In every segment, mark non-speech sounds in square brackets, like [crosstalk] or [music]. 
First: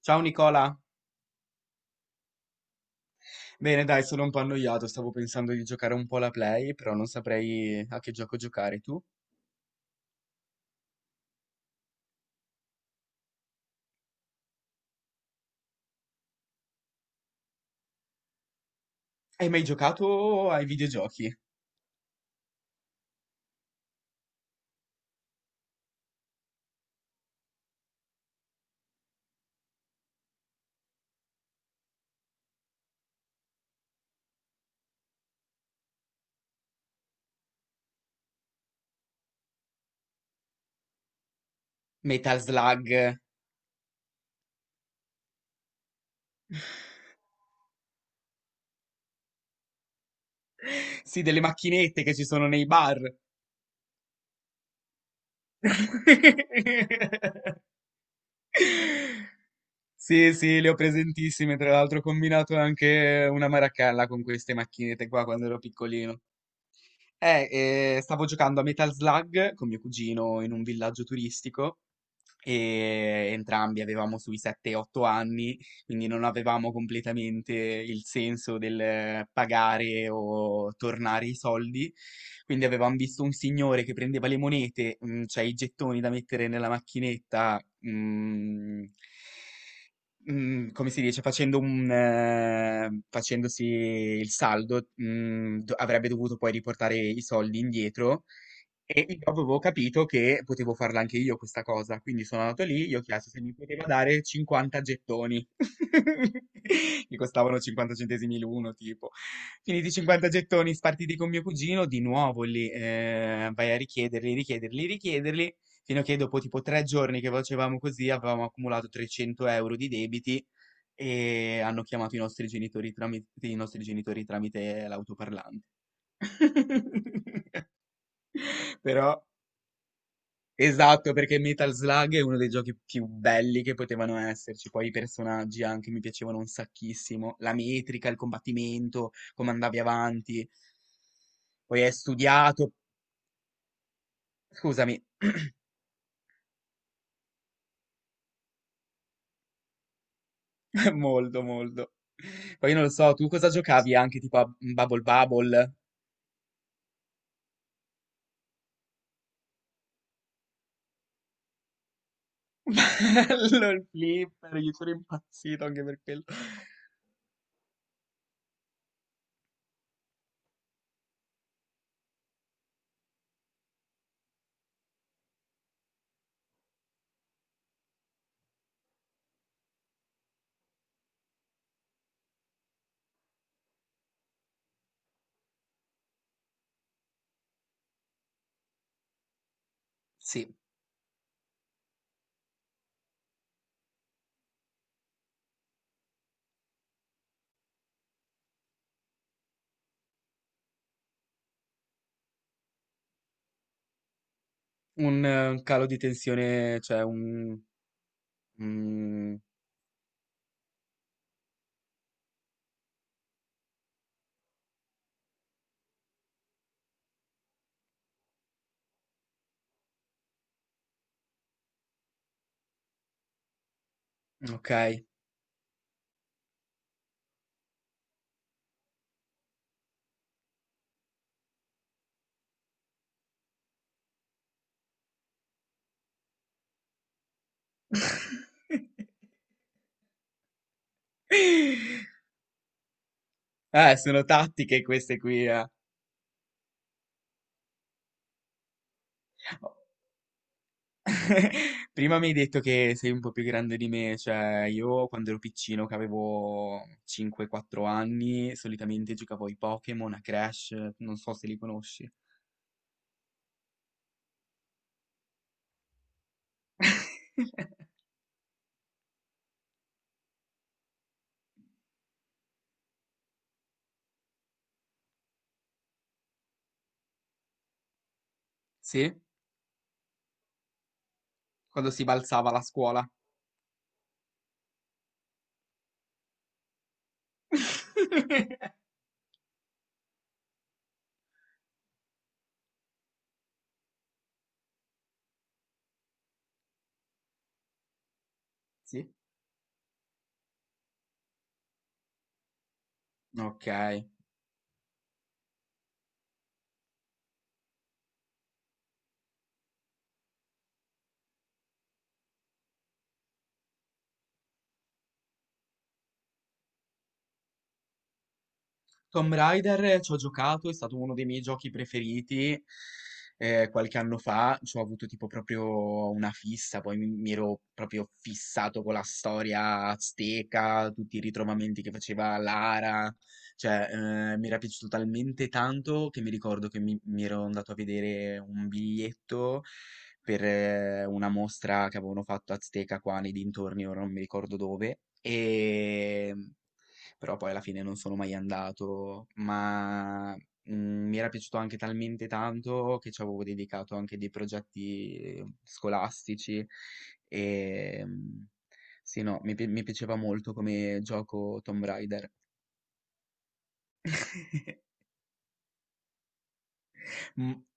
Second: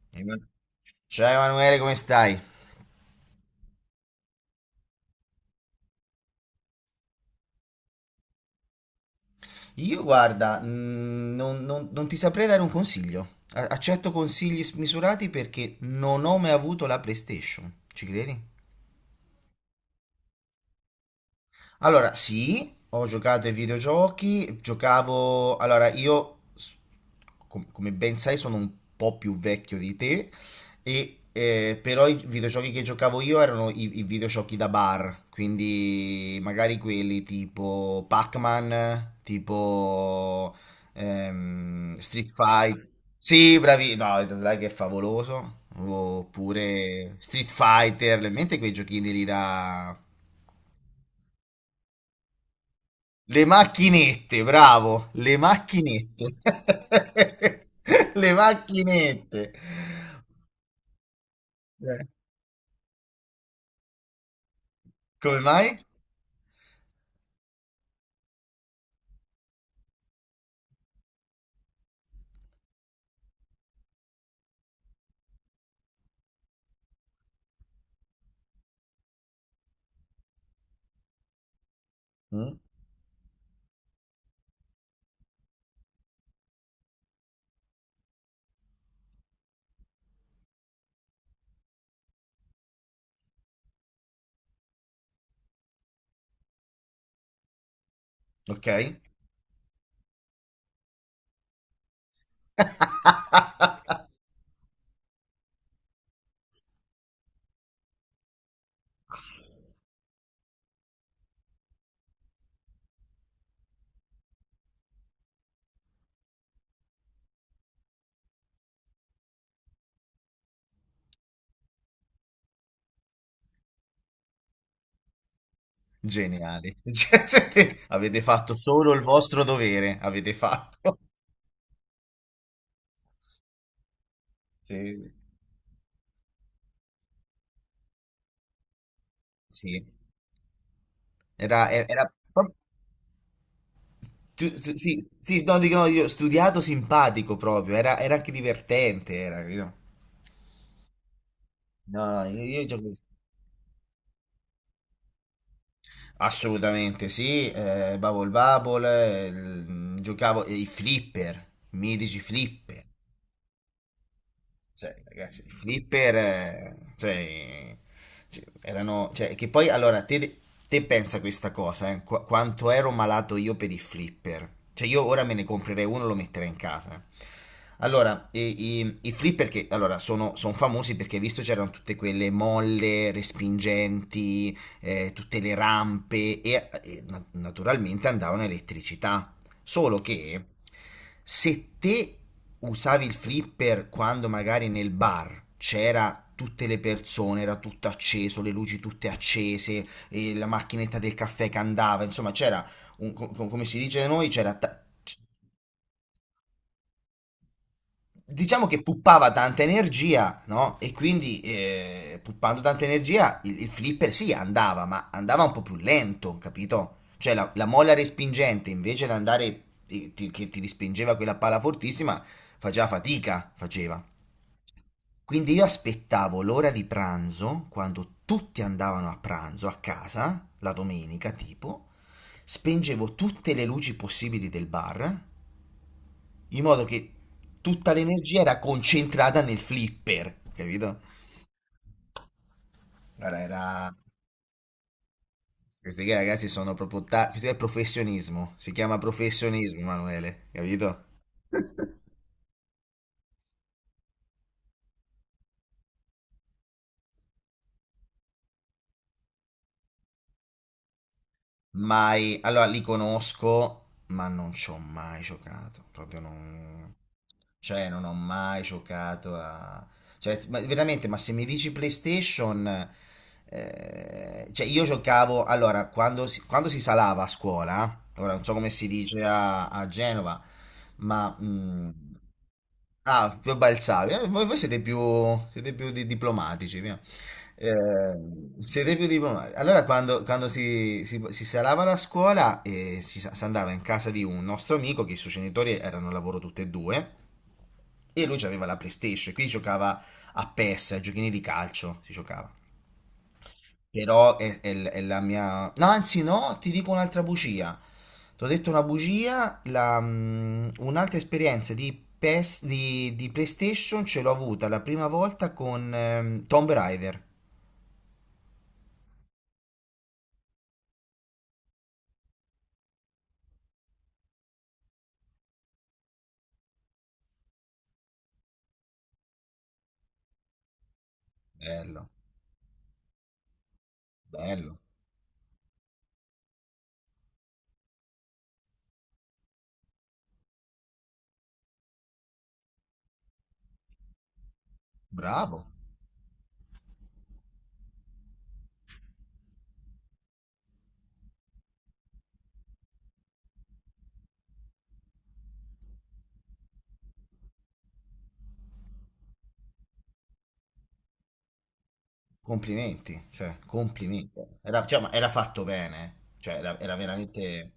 Ciao Ema- Nicola! Ciao Emanuele, come stai? Bene, dai, sono un po' annoiato, stavo pensando di giocare un po' alla Play, però non saprei a che gioco giocare tu. Io guarda, non ti saprei dare un consiglio. Accetto consigli smisurati perché non ho mai avuto la PlayStation. Ci credi? Hai mai giocato ai videogiochi? Allora, sì, ho giocato ai videogiochi, giocavo. Allora, io, come ben sai, sono un po' più vecchio di te, e, però i videogiochi che giocavo io erano i videogiochi da bar, quindi magari quelli tipo Pac-Man, tipo Street Metal Fighter. Slug? Sì, bravi, no, il Like è favoloso, oppure Street Fighter, le mente quei giochini lì da. Sì, delle macchinette che ci sono nei bar. Le macchinette, bravo, le macchinette. [laughs] [laughs] Le macchinette. Sì, sì, le ho presentissime, tra l'altro Eh, ho combinato anche una maracalla con queste macchinette qua Come quando ero mai? piccolino. Eh, Stavo giocando a Metal Slug con mio cugino in un villaggio turistico e entrambi avevamo sui 7-8 anni, quindi non avevamo completamente il senso del pagare o tornare i soldi. Mm, Quindi avevamo visto un signore che prendeva le monete, cioè i gettoni da mettere nella macchinetta, mm, come si dice, facendosi il saldo, avrebbe dovuto poi riportare i soldi indietro. ok, E io avevo capito che potevo farla anche io questa cosa, quindi sono andato lì, gli ho chiesto se mi poteva dare 50 gettoni, [laughs] che costavano 50 centesimi l'uno, tipo. Finiti i 50 gettoni, spartiti con mio cugino, di nuovo lì, vai a richiederli, richiederli, richiederli, fino a che dopo tipo tre giorni che facevamo così avevamo accumulato 300 euro di debiti e hanno chiamato i nostri genitori tramite l'autoparlante. geniali. [laughs] Cioè, [laughs] avete fatto solo il Però. vostro dovere, avete fatto. Esatto, perché Metal Slug è uno dei giochi più belli che potevano esserci. Poi i Sì, personaggi anche mi piacevano un sacchissimo. La metrica, il combattimento, come andavi sì. avanti. Era, Poi e- è era pro- studiato. Sì, Scusami, sì, [clears throat] no, dico, no, io studiato simpatico proprio, era, era anche divertente, era, capito? molto, molto. No, no, io Poi non lo gioco. so, tu cosa giocavi anche tipo a Bubble Bubble? Assolutamente sì, Bubble Bubble, giocavo i flipper, i mitici flipper. [laughs] Bello il flipper, io sono Cioè, ragazzi, i impazzito anche per flipper, quello. Cioè, erano, cioè, che poi, allora, te pensa questa cosa, quanto ero malato io per i flipper. Cioè, io ora me ne comprerei uno e lo metterei in casa. Eh. Allora, i flipper che, allora, sono, son famosi perché, hai visto, c'erano tutte quelle molle respingenti, tutte le rampe e, naturalmente andavano a elettricità. Solo che Sì, se te usavi il flipper quando magari nel bar c'era tutte le persone, era tutto acceso, le luci tutte accese, e la macchinetta del caffè che andava, insomma c'era, come si dice da noi, c'era un calo di tensione, cioè un. diciamo che puppava Mm, tanta energia, no? E quindi puppando tanta energia il flipper sì andava, ma andava un po' più lento, capito? Cioè la molla respingente invece di andare che ti respingeva quella palla fortissima faceva fatica, faceva. ok. Quindi io aspettavo l'ora di pranzo, quando tutti andavano a pranzo a casa, la domenica tipo, spengevo tutte le luci possibili del bar in modo che tutta l'energia era [laughs] concentrata nel flipper, capito? [laughs] Allora era. Sono tattiche queste qui, eh. Questi qui ragazzi sono proprio. Questo è professionismo, si chiama professionismo, Emanuele, capito? [laughs] Prima mi hai detto che sei un po' più grande di me, cioè io quando ero piccino, che avevo 5-4 anni, solitamente giocavo ai Pokémon, a Crash, non so se li conosci. Mai. Allora li conosco, ma non ci ho mai giocato, proprio non. [laughs] Cioè, non ho mai giocato a. Cioè, veramente, ma se mi dici PlayStation. Cioè, io giocavo. Allora, quando si salava a scuola, ora non so come si Sì? dice a, Genova, ma... mm, Quando si balzava la scuola. ah, più balzavi. Voi siete più diplomatici, via. Eh, [laughs] siete più diplomatici. Allora, quando si salava la scuola, si andava in casa di un nostro amico, che i suoi genitori erano al lavoro tutti e due, e lui aveva la Sì? PlayStation, e quindi giocava a PES, a giochini di calcio, si giocava. Ok. Però è la mia. No, anzi no, ti dico un'altra bugia. Ti ho detto una bugia, un'altra esperienza di, PES, di PlayStation ce l'ho avuta la prima volta con Tomb Raider. Tomb Raider ci ho giocato, è stato uno dei miei giochi preferiti qualche anno fa, ci ho avuto tipo proprio una fissa, poi mi ero proprio fissato con la storia azteca, tutti i ritrovamenti che Bello, faceva Lara, cioè mi era bello, piaciuto talmente tanto che mi ricordo che mi ero andato a vedere un biglietto per una mostra che avevano fatto azteca qua nei dintorni, ora non mi ricordo dove. bravo, E però poi alla fine non sono mai andato, ma mi era piaciuto anche talmente tanto che ci avevo dedicato anche dei progetti scolastici e sì, no, mi piaceva molto come gioco Tomb Raider. complimenti, cioè, complimenti. Era, cioè, [laughs] ma era fatto bene, eh. Cioè, era Mm, veramente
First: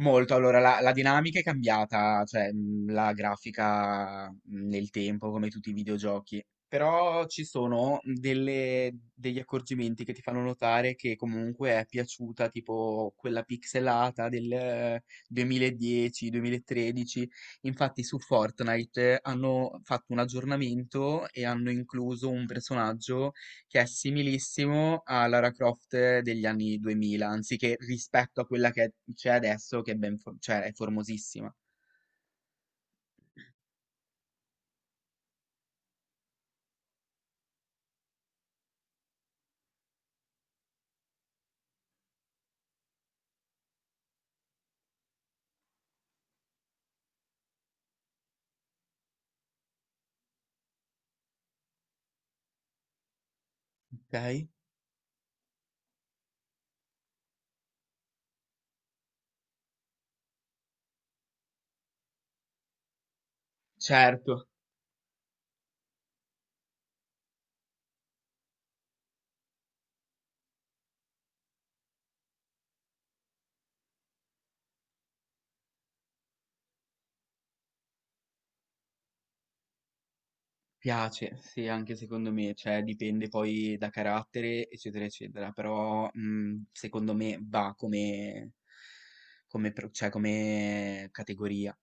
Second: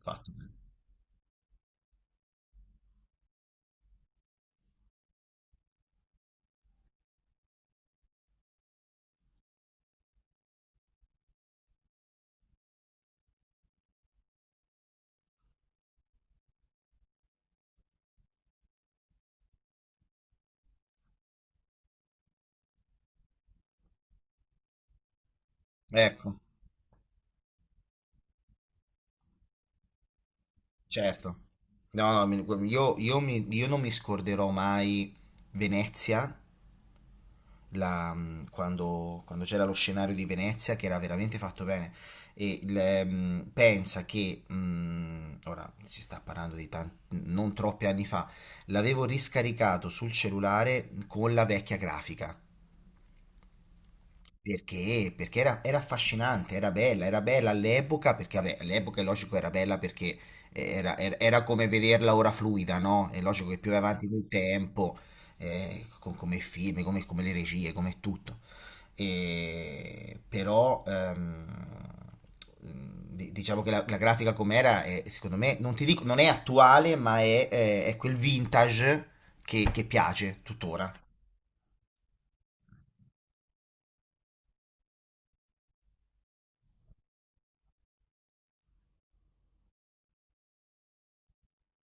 fatto bene. allora la dinamica è cambiata, cioè la grafica nel tempo, come tutti i videogiochi. Però ci sono degli accorgimenti che ti fanno notare che comunque è piaciuta, tipo quella pixelata del 2010-2013. Infatti su Fortnite hanno fatto un aggiornamento e hanno incluso un personaggio che è similissimo a Lara Croft Ecco. degli anni 2000, anziché rispetto a quella che c'è adesso, che è, cioè, è Certo. formosissima. No, no, io non mi scorderò mai Venezia, quando c'era lo scenario di Venezia che era veramente fatto bene. E pensa che, ora si sta parlando di tanti, non troppi anni fa, l'avevo riscaricato sul cellulare con la vecchia grafica. Ok? Perché? Perché era affascinante, era bella all'epoca, perché vabbè, all'epoca è logico era bella perché era come vederla ora fluida, no? È logico che più vai avanti nel Certo, tempo, come i film, come le regie, come tutto. E, però diciamo che la grafica com'era, è, secondo me, non ti dico, non è attuale, ma è quel vintage che piace tuttora. piace, sì, anche secondo me, cioè dipende poi da carattere, eccetera, eccetera, però secondo me va come categoria.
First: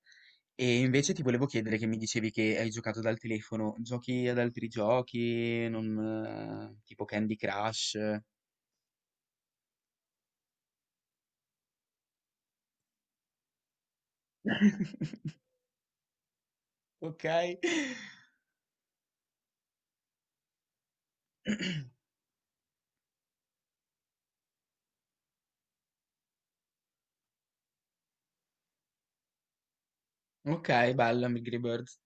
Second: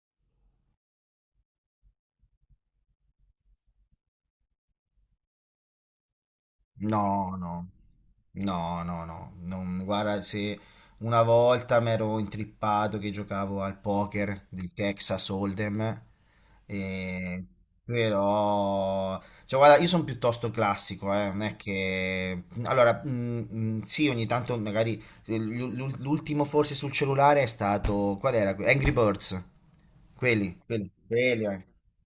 E invece ti volevo chiedere che mi dicevi che hai giocato dal telefono, giochi ad altri giochi, non, tipo No, Candy no, Crush? no, no, no, non, guarda, se una volta mi ero intrippato che giocavo al poker del [laughs] Texas Hold'em, Ok, e- però, cioè guarda, io sono piuttosto classico, non è che, allora, sì, ogni tanto magari, l'ultimo forse sul cellulare è stato, qual era? Angry Birds, quelli, ok, quelli, bello quelli, Angry eh. Birds.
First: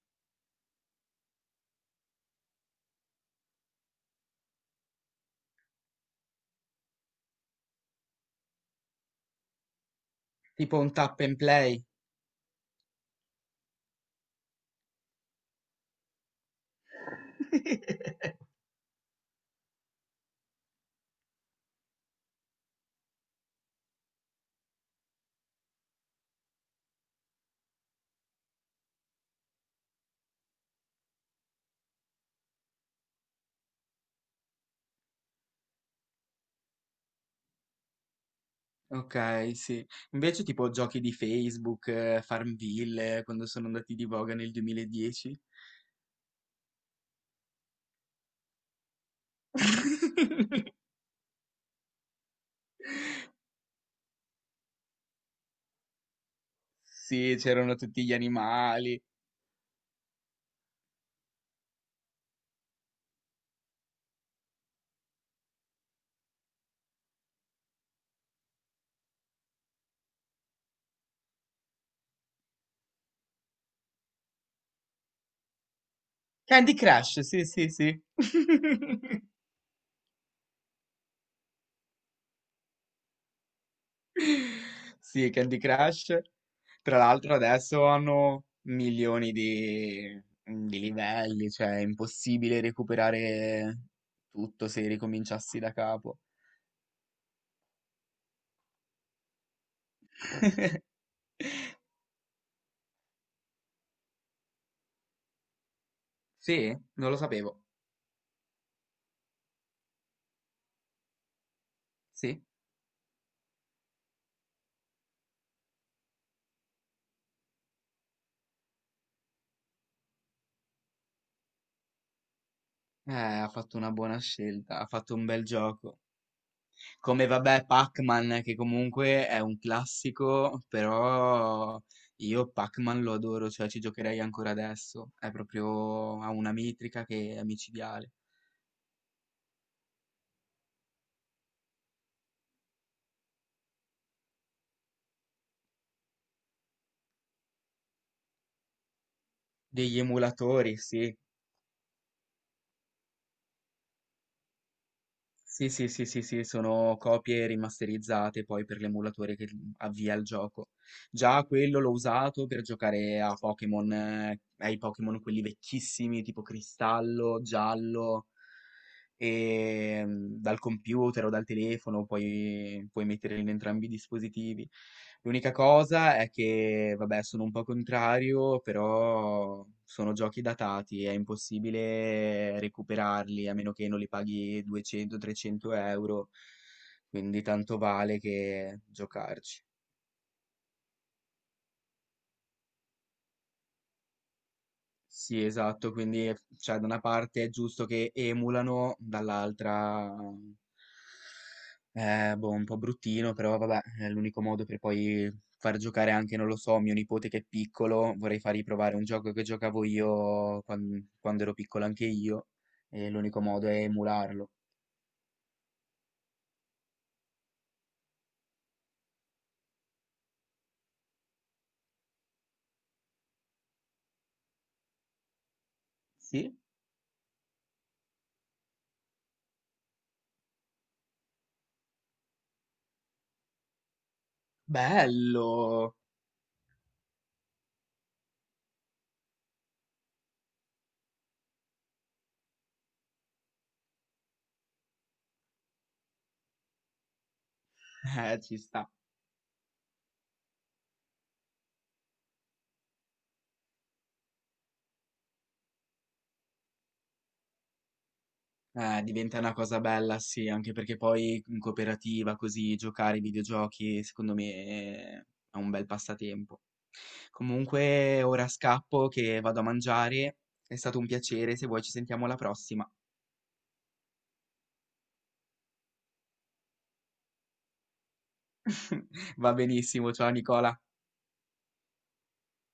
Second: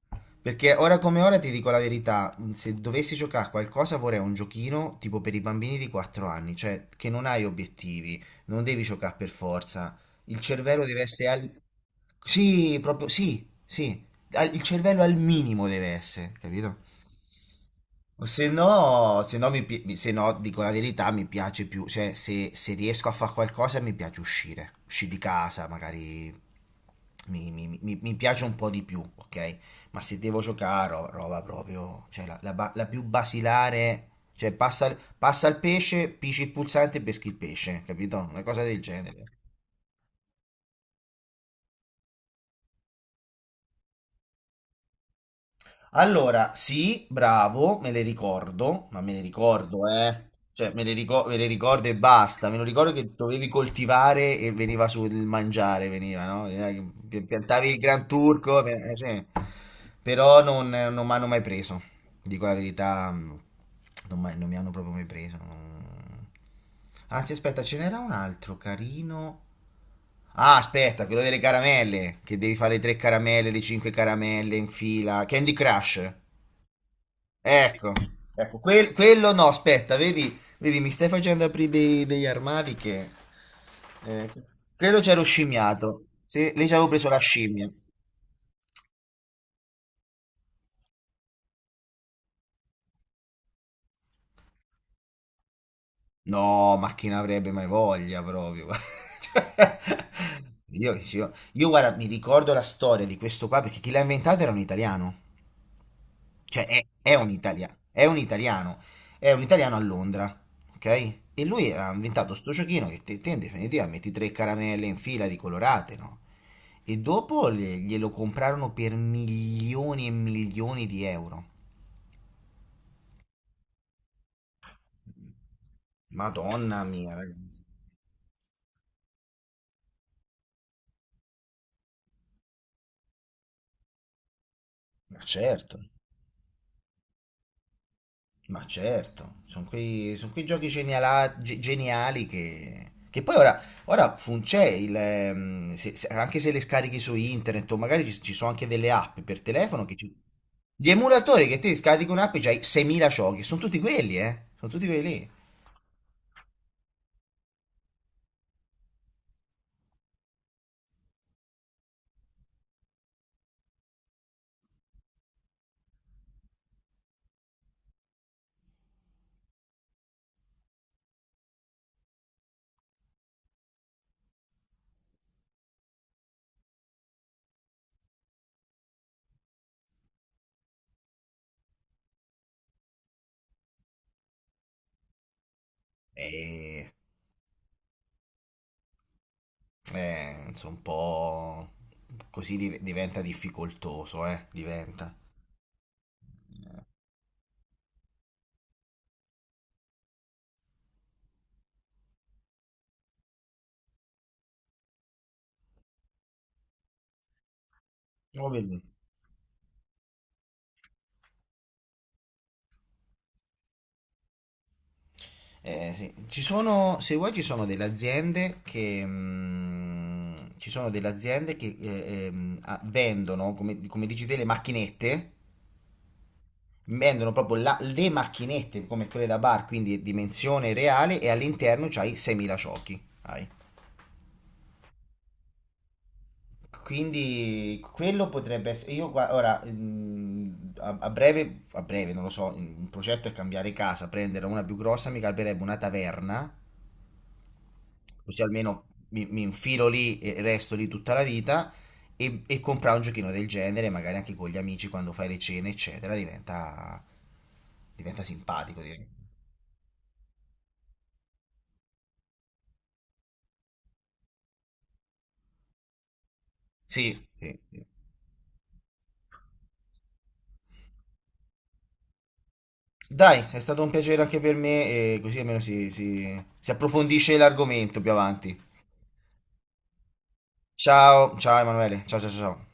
Perché ora come ora ti dico la verità, se dovessi giocare a qualcosa vorrei un giochino tipo per i bambini di 4 anni, cioè che non hai obiettivi, non devi giocare per forza. Il Tipo cervello un deve tap essere and al. play. Sì, proprio, sì, sì, il cervello al minimo deve essere, capito? [laughs] Se no, se no, mi pi- mi- se no, dico la verità, mi piace più, cioè se riesco a fare qualcosa mi piace uscire, di casa, magari mi piace un po' di più, ok? Ma se devo giocare, roba proprio, cioè la più basilare, cioè passa il pesce, pisci il pulsante e peschi il pesce, capito? Una cosa del genere. Ok, sì. Invece tipo giochi di Facebook, Farmville, quando sono andati di voga nel 2010. Allora, sì, bravo, me le ricordo, ma me le ricordo, eh. [laughs] Cioè, me le ricordo e basta. Me lo ricordo che dovevi coltivare e veniva sul mangiare, veniva, no? Sì, Piantavi c'erano il tutti Gran gli Turco, animali. sì. Però non mi hanno mai preso. Dico la verità, non mi hanno proprio mai preso. Anzi, aspetta, ce n'era un altro carino. Ah, aspetta, quello delle caramelle, che devi fare le tre caramelle, le cinque caramelle in fila. Candy Crush. Candy Crush, sì, sì, Ecco, sì. ecco, quel- [laughs] quello no, aspetta, vedi, vedi, mi stai facendo aprire degli armadi che. Eh, quello c'ero Sì, Candy scimmiato. Crush. Sì, lì ci avevo Tra preso la l'altro scimmia. adesso hanno milioni di livelli, cioè è impossibile recuperare tutto se ricominciassi da capo. No, ma chi ne avrebbe mai voglia proprio? [laughs] Cioè, io, guarda, mi ricordo la storia di questo qua perché chi l'ha inventato era un italiano. Cioè, Sì, è, non è lo un sapevo. italiano, è un italiano, è un italiano a Londra, ok? E lui ha inventato Sì, sto giochino che te, in definitiva metti tre caramelle in fila di colorate, no? E dopo glielo comprarono per milioni e milioni di euro. Ha fatto una buona scelta, ha fatto un bel gioco. Madonna mia, Come ragazzi. vabbè Pac-Man, che comunque è un classico, però io Pac-Man lo adoro, cioè ci giocherei ancora adesso. Ma È certo. proprio, ha una metrica che è micidiale. Ma certo, sono son quei giochi geniali che poi ora, c'è il, se- se- anche se le scarichi su internet o magari ci sono anche delle app per telefono che Degli emulatori, gli sì. emulatori che ti scarichi un'app e c'hai 6.000 giochi, sono tutti quelli, eh? Sono tutti quelli lì. Sì, sì, sì, sì, sì, sono copie rimasterizzate poi per l'emulatore che avvia il gioco. Già quello l'ho usato per giocare a Pokémon, ai Pokémon quelli vecchissimi, tipo Cristallo, Giallo. E dal computer o dal telefono puoi mettere in entrambi i dispositivi. L'unica cosa è che, vabbè, sono un po' contrario, però sono giochi datati, è impossibile recuperarli a meno che non li paghi 200-300 euro, E, quindi tanto vale che giocarci. Insomma, un po' così diventa difficoltoso, eh? Diventa. Sì, esatto, quindi cioè, da una parte è giusto che emulano, dall'altra, boh, un po' bruttino, però vabbè, è l'unico modo per poi far giocare anche, non lo so, mio nipote che è piccolo, vorrei fargli Vabbè. provare un gioco che giocavo io quando, ero piccolo anche io, e l'unico modo è emularlo. Sì. Ci sono, se vuoi, ci sono delle aziende che vendono, come dici te, le macchinette, Sì? vendono proprio le macchinette come quelle da bar, quindi dimensione reale, e all'interno c'hai 6.000 ciocchi. Hai. Bello! Quindi quello potrebbe essere. Io ora a breve non lo so. Un progetto è cambiare casa, prendere una più grossa, mi calberebbe una taverna [laughs] così ci almeno sta. mi infilo lì e resto lì tutta la vita e comprare un giochino del genere, magari anche con gli amici quando fai le cene, eccetera, diventa, simpatico. Diventa una cosa bella, sì, anche perché poi in cooperativa, così, giocare ai videogiochi, secondo me è un bel passatempo. Sì, sì, sì. Comunque, ora scappo che vado a mangiare. È stato un piacere, se vuoi ci sentiamo alla prossima. Dai, è stato un piacere anche per me e così almeno si approfondisce l'argomento più avanti. [laughs] Va benissimo, ciao Nicola. Ciao, ciao Emanuele, ciao ciao ciao. Ciao.